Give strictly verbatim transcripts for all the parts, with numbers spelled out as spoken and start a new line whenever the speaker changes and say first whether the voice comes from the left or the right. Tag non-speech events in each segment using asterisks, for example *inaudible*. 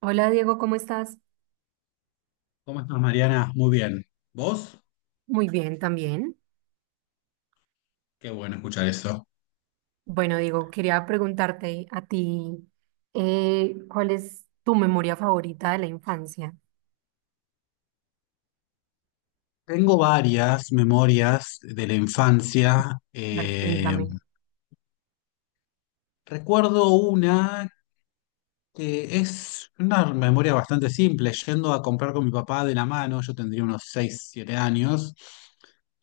right: Hola Diego, ¿cómo estás?
left: ¿Cómo estás, Mariana? Muy bien. ¿Vos?
right: Muy bien también.
left: Qué bueno escuchar eso.
right: Bueno, Diego, quería preguntarte a ti, eh, ¿cuál es tu memoria favorita de la infancia?
left: Tengo varias memorias de la infancia.
right: A ver,
left: Eh,
right: cuéntame.
left: recuerdo una que es una memoria bastante simple, yendo a comprar con mi papá de la mano, yo tendría unos seis, siete años,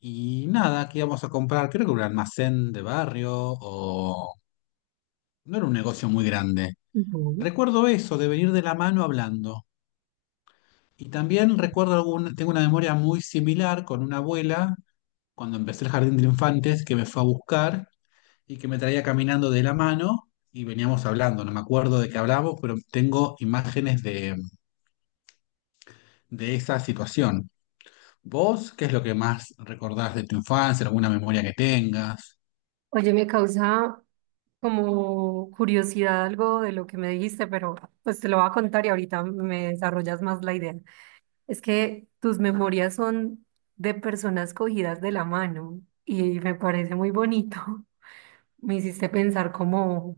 left: y nada, que íbamos a comprar, creo que un almacén de barrio o... No era un negocio muy grande.
right: Ujú.
left: Recuerdo eso, de venir de la mano hablando. Y también recuerdo algún, tengo una memoria muy similar con una abuela cuando empecé el jardín de infantes, que me fue a buscar y que me traía caminando de la mano y veníamos hablando. No me acuerdo de qué hablamos, pero tengo imágenes de, de esa situación. ¿Vos qué es lo que más recordás de tu infancia, alguna memoria que tengas?
right: Oye, me causa como curiosidad algo de lo que me dijiste, pero pues te lo voy a contar y ahorita me desarrollas más la idea. Es que tus memorias son de personas cogidas de la mano y me parece muy bonito. *laughs* Me hiciste pensar como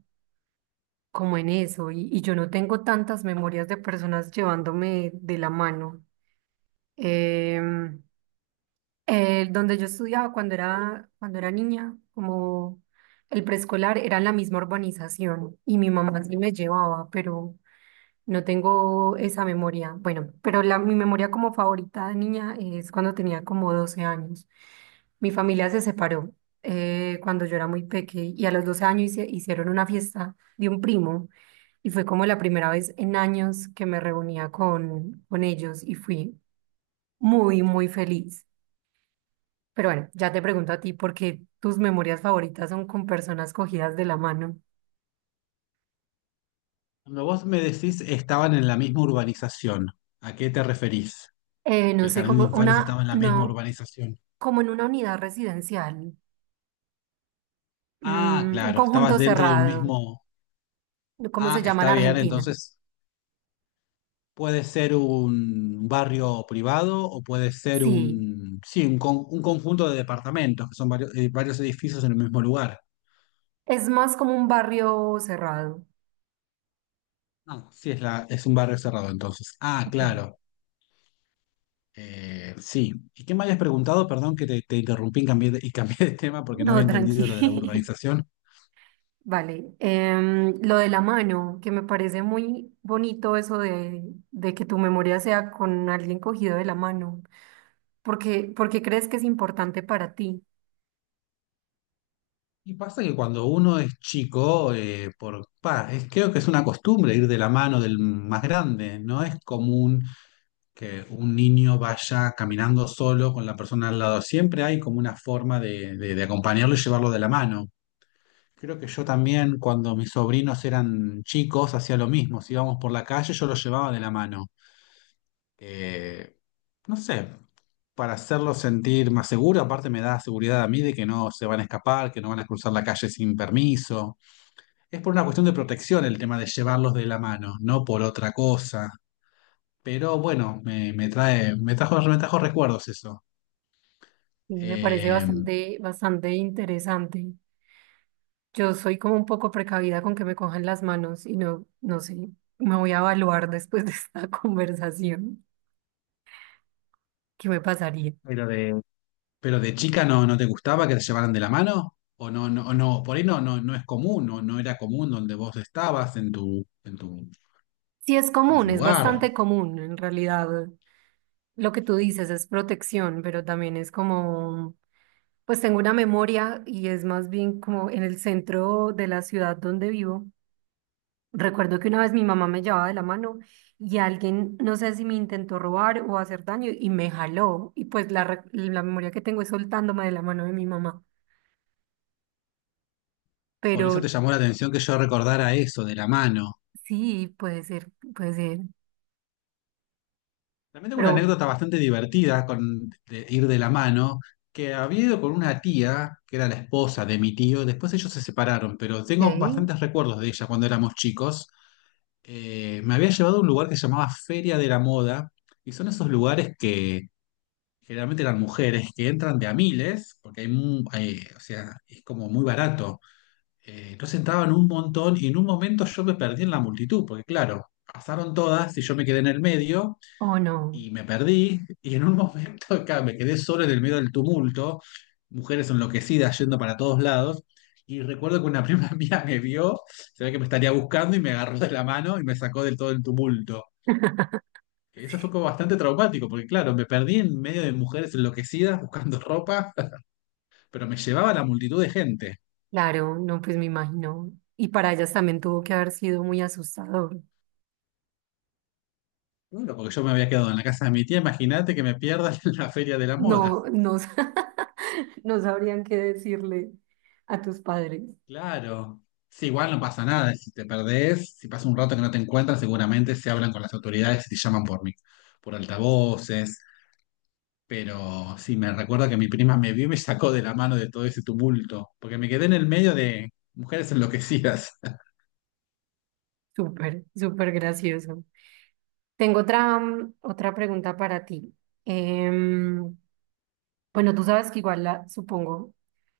right: como en eso, y, y yo no tengo tantas memorias de personas llevándome de la mano. Em, el donde yo estudiaba cuando era, cuando era niña, como el preescolar, era en la misma urbanización y mi mamá sí me llevaba, pero no tengo esa memoria. Bueno, pero la, mi memoria como favorita de niña es cuando tenía como doce años. Mi familia se separó eh, cuando yo era muy pequeña y a los doce años hice- hicieron una fiesta de un primo y fue como la primera vez en años que me reunía con, con ellos y fui muy, muy feliz. Pero bueno, ya te pregunto a ti porque tus memorias favoritas son con personas cogidas de la mano.
left: Cuando vos me decís estaban en la misma urbanización, ¿a qué te referís?
right: Eh,
left: Que
right: no
left: el
right: sé,
left: jardín de
right: como
left: infantes estaba
right: una,
left: en la misma
right: no,
left: urbanización.
right: como en una unidad residencial.
left: Ah,
right: Mm, un
left: claro, estabas
right: conjunto
left: dentro de un
right: cerrado.
left: mismo...
right: ¿Cómo se
left: Ah,
right: llama en
left: está bien,
right: Argentina?
left: entonces puede ser un barrio privado o puede ser
right: Sí,
left: un, sí, un, con- un conjunto de departamentos, que son varios, eh, varios edificios en el mismo lugar.
right: es más como un barrio cerrado.
left: Ah, sí, es, la, es un barrio cerrado entonces. Ah,
right: Ok,
left: claro. Eh, sí. ¿Y qué me habías preguntado? Perdón que te, te interrumpí y cambié de, y cambié de tema porque no había
right: no, tranqui.
left: entendido lo de la
right: *laughs*
left: urbanización.
right: Vale, em, lo de la mano, que me parece muy bonito eso de, de que tu memoria sea con alguien cogido de la mano. porque porque crees que es importante para ti?
left: Y pasa que cuando uno es chico, eh, por, pa, es- creo que es una costumbre ir de la mano del más grande. No es común que un niño vaya caminando solo con la persona al lado. Siempre hay como una forma de, de- de acompañarlo y llevarlo de la mano. Creo que yo también, cuando mis sobrinos eran chicos, hacía lo mismo. Si íbamos por la calle, yo los llevaba de la mano, eh, no sé, para hacerlo sentir más seguro. Aparte me da seguridad a mí de que no se van a escapar, que no van a cruzar la calle sin permiso. Es por una cuestión de protección el tema de llevarlos de la mano, no por otra cosa. Pero bueno, me, me trae, me trajo, me trajo recuerdos eso.
right: Sí, me parece
left: Eh,
right: bastante, bastante interesante. Yo soy como un poco precavida con que me cojan las manos y no, no sé, me voy a evaluar después de esta *laughs* conversación. ¿Qué me pasaría?
left: ¿Pero de, pero de chica no, no te gustaba que te llevaran de la mano, o no, no, o no, por ahí no, no, no es común, no, no era común donde vos estabas en tu, en tu,
right: Sí, es
left: en
right: común,
left: tu
right: es
left: lugar?
right: bastante común en realidad. Lo que tú dices es protección, pero también es como, pues tengo una memoria y es más bien como en el centro de la ciudad donde vivo. Recuerdo que una vez mi mamá me llevaba de la mano y alguien, no sé si me intentó robar o hacer daño y me jaló. Y pues la, re- la memoria que tengo es soltándome de la mano de mi mamá.
left: Por eso te
right: Pero
left: llamó la atención que yo recordara eso de la mano.
right: sí, puede ser, puede ser.
left: También tengo una
right: Pero,
left: anécdota bastante divertida con de ir de la mano, que había ido con una tía, que era la esposa de mi tío, después ellos se separaron, pero tengo
right: ¿ok?
left: bastantes recuerdos de ella cuando éramos chicos. Eh, me había llevado a un lugar que se llamaba Feria de la Moda, y son esos lugares que generalmente eran mujeres, que entran de a miles, porque hay, mu- hay- o sea, es como muy barato. Eh, entonces entraban un montón y en un momento yo me perdí en la multitud, porque claro, pasaron todas y yo me quedé en el medio
right: ¿O no?
left: y me perdí y en un momento *laughs* claro, me quedé solo en el medio del tumulto, mujeres enloquecidas yendo para todos lados. Y recuerdo que una prima *laughs* mía me vio, se ve que me estaría buscando y me agarró de la mano y me sacó del todo el tumulto. Eso fue como bastante traumático, porque claro, me perdí en medio de mujeres enloquecidas buscando ropa, *laughs* pero me llevaba la multitud de gente.
right: Claro, no, pues me imagino. Y para ellas también tuvo que haber sido muy asustador.
left: Claro, porque yo me había quedado en la casa de mi tía, imagínate que me pierdas *laughs* en la feria de la moda.
right: No, no, sa- *laughs* no sabrían qué decirle a tus padres.
left: Claro. Sí, igual no pasa nada, si te perdés, si pasa un rato que no te encuentran seguramente se hablan con las autoridades y te llaman por mí, por altavoces. Pero sí, me recuerda que mi prima me vio y me sacó de la mano de todo ese tumulto, porque me quedé en el medio de mujeres enloquecidas. *laughs*
right: Súper, súper gracioso. Tengo otra, mm, otra pregunta para ti. Em, bueno, tú sabes que igual la supongo,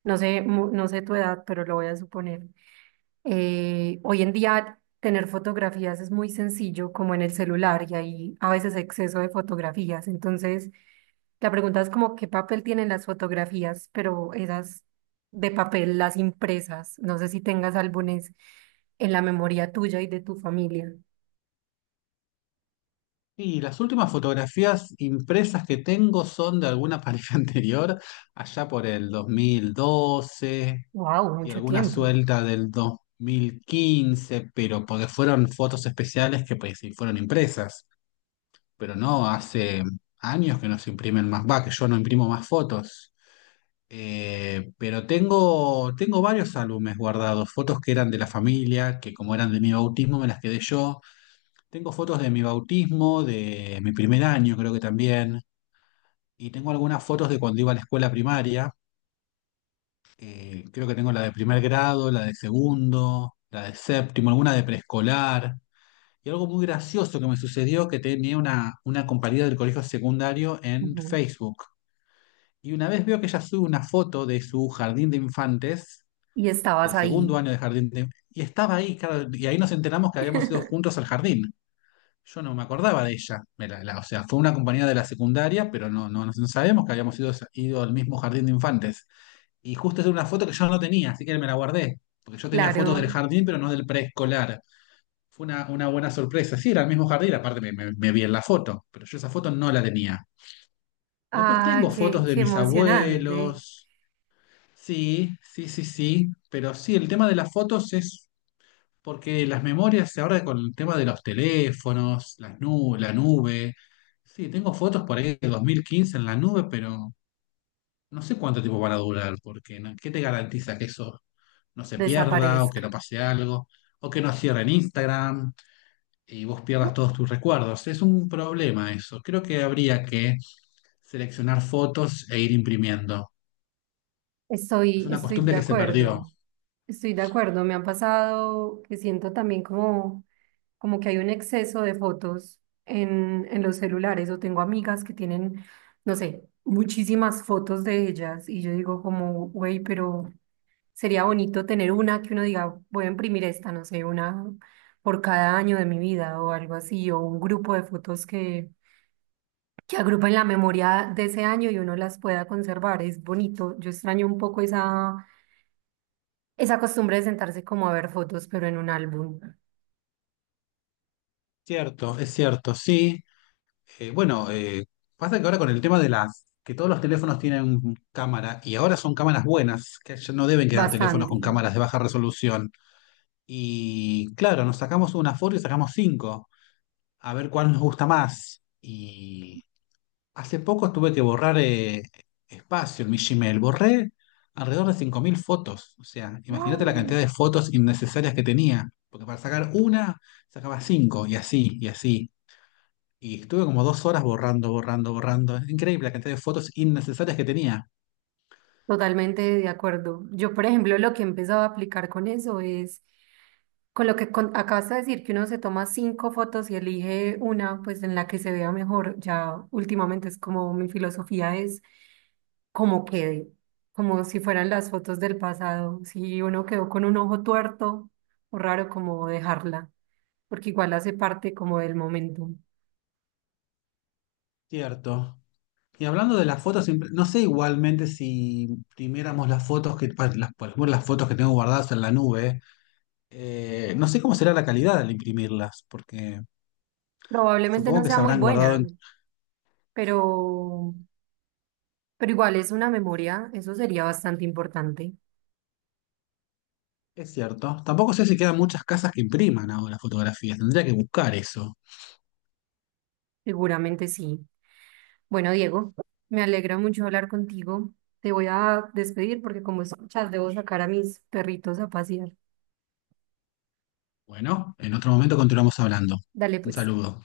right: no sé, mu- no sé tu edad, pero lo voy a suponer. Eh, hoy en día tener fotografías es muy sencillo, como en el celular, y hay a veces exceso de fotografías. Entonces, la pregunta es como qué papel tienen las fotografías, pero esas de papel, las impresas. No sé si tengas álbumes en la memoria tuya y de tu familia.
left: Y las últimas fotografías impresas que tengo son de alguna pareja *laughs* anterior, allá por el dos mil doce
right: Wow,
left: y
right: mucho
left: alguna
right: tiempo.
left: suelta del dos mil quince, pero porque fueron fotos especiales que pues sí fueron impresas, pero no, hace años que no se imprimen más, va, que yo no imprimo más fotos. Eh, pero tengo, tengo varios álbumes guardados, fotos que eran de la familia, que como eran de mi bautismo me las quedé yo. Tengo fotos de mi bautismo, de mi primer año creo que también, y tengo algunas fotos de cuando iba a la escuela primaria. Eh, creo que tengo la de primer grado, la de segundo, la de séptimo, alguna de preescolar. Y algo muy gracioso que me sucedió que tenía una, una compañera del colegio secundario en
right: Ujú.
left: Facebook. Y una vez veo que ella sube una foto de su jardín de infantes,
right: Y estabas
left: del segundo
right: ahí.
left: año de jardín de... Y estaba ahí, claro, y ahí nos enteramos que habíamos ido
right: *laughs*
left: juntos al jardín. Yo no me acordaba de ella. Me la- la- o sea, fue una compañera de la secundaria, pero no, no, no sabíamos que habíamos ido, ido al mismo jardín de infantes. Y justo es una foto que yo no tenía, así que me la guardé. Porque yo tenía fotos del
right: Claro.
left: jardín, pero no del preescolar. Fue una, una buena sorpresa. Sí, era el mismo jardín, aparte me, me- me vi en la foto, pero yo esa foto no la tenía. Después
right: Ah,
left: tengo
right: qué,
left: fotos de
right: qué
left: mis
right: emocionante.
left: abuelos. Sí, sí, sí, sí. Pero sí, el tema de las fotos es porque las memorias, ahora con el tema de los teléfonos, las nu- la nube. Sí, tengo fotos por ahí de dos mil quince en la nube, pero no sé cuánto tiempo van a durar, porque ¿no? ¿Qué te garantiza que eso no se pierda o que
right: Desaparezca.
left: no pase algo, o que nos cierren Instagram y vos pierdas todos tus recuerdos? Es un problema eso. Creo que habría que seleccionar fotos e ir imprimiendo. Es
right: Estoy,
left: una
right: estoy
left: costumbre
right: de
left: que se perdió.
right: acuerdo. Estoy de acuerdo. Me ha pasado que siento también como, como que hay un exceso de fotos en, en los celulares. O tengo amigas que tienen, no sé, muchísimas fotos de ellas. Y yo digo como, güey, pero sería bonito tener una que uno diga, voy a imprimir esta, no sé, una por cada año de mi vida o algo así, o un grupo de fotos que, que agrupen la memoria de ese año y uno las pueda conservar. Es bonito. Yo extraño un poco esa, esa costumbre de sentarse como a ver fotos, pero en un álbum.
left: Cierto, es cierto, sí. Eh, bueno, eh, pasa que ahora con el tema de las, que todos los teléfonos tienen cámara y ahora son cámaras buenas, que ya no deben quedar teléfonos
right: Bastante.
left: con cámaras de baja resolución. Y claro, nos sacamos una foto y sacamos cinco, a ver cuál nos gusta más. Y hace poco tuve que borrar eh, espacio en mi Gmail. Borré alrededor de cinco mil fotos. O sea, imagínate la cantidad de fotos innecesarias que tenía. Porque para sacar una, sacaba cinco, y así, y así. Y estuve como dos horas borrando, borrando, borrando. Es increíble la cantidad de fotos innecesarias que tenía.
right: Totalmente de acuerdo. Yo, por ejemplo, lo que he empezado a aplicar con eso es, con lo que con- acabas de decir, que uno se toma cinco fotos y elige una, pues en la que se vea mejor. Ya últimamente es como mi filosofía es como quede, como si fueran las fotos del pasado. Si uno quedó con un ojo tuerto o raro, como dejarla, porque igual hace parte como del momento.
left: Cierto. Y hablando de las fotos, siempre- no sé igualmente si imprimiéramos las fotos que, pa- las, por ejemplo, las fotos que tengo guardadas en la nube, eh, no sé cómo será la calidad al imprimirlas, porque
right: Probablemente
left: supongo
right: no
left: que
right: sea
left: se
right: muy
left: habrán
right: buena,
left: guardado.
right: pero... Pero igual es una memoria, eso sería bastante importante,
left: Es cierto. Tampoco sé si quedan muchas casas que impriman ahora fotografías. Tendría que buscar eso.
right: seguramente sí. Bueno, Diego, me alegra mucho hablar contigo. Te voy a despedir porque como escuchas, debo sacar a mis perritos a pasear.
left: Bueno, en otro momento continuamos hablando.
right: Dale
left: Un
right: pues.
left: saludo.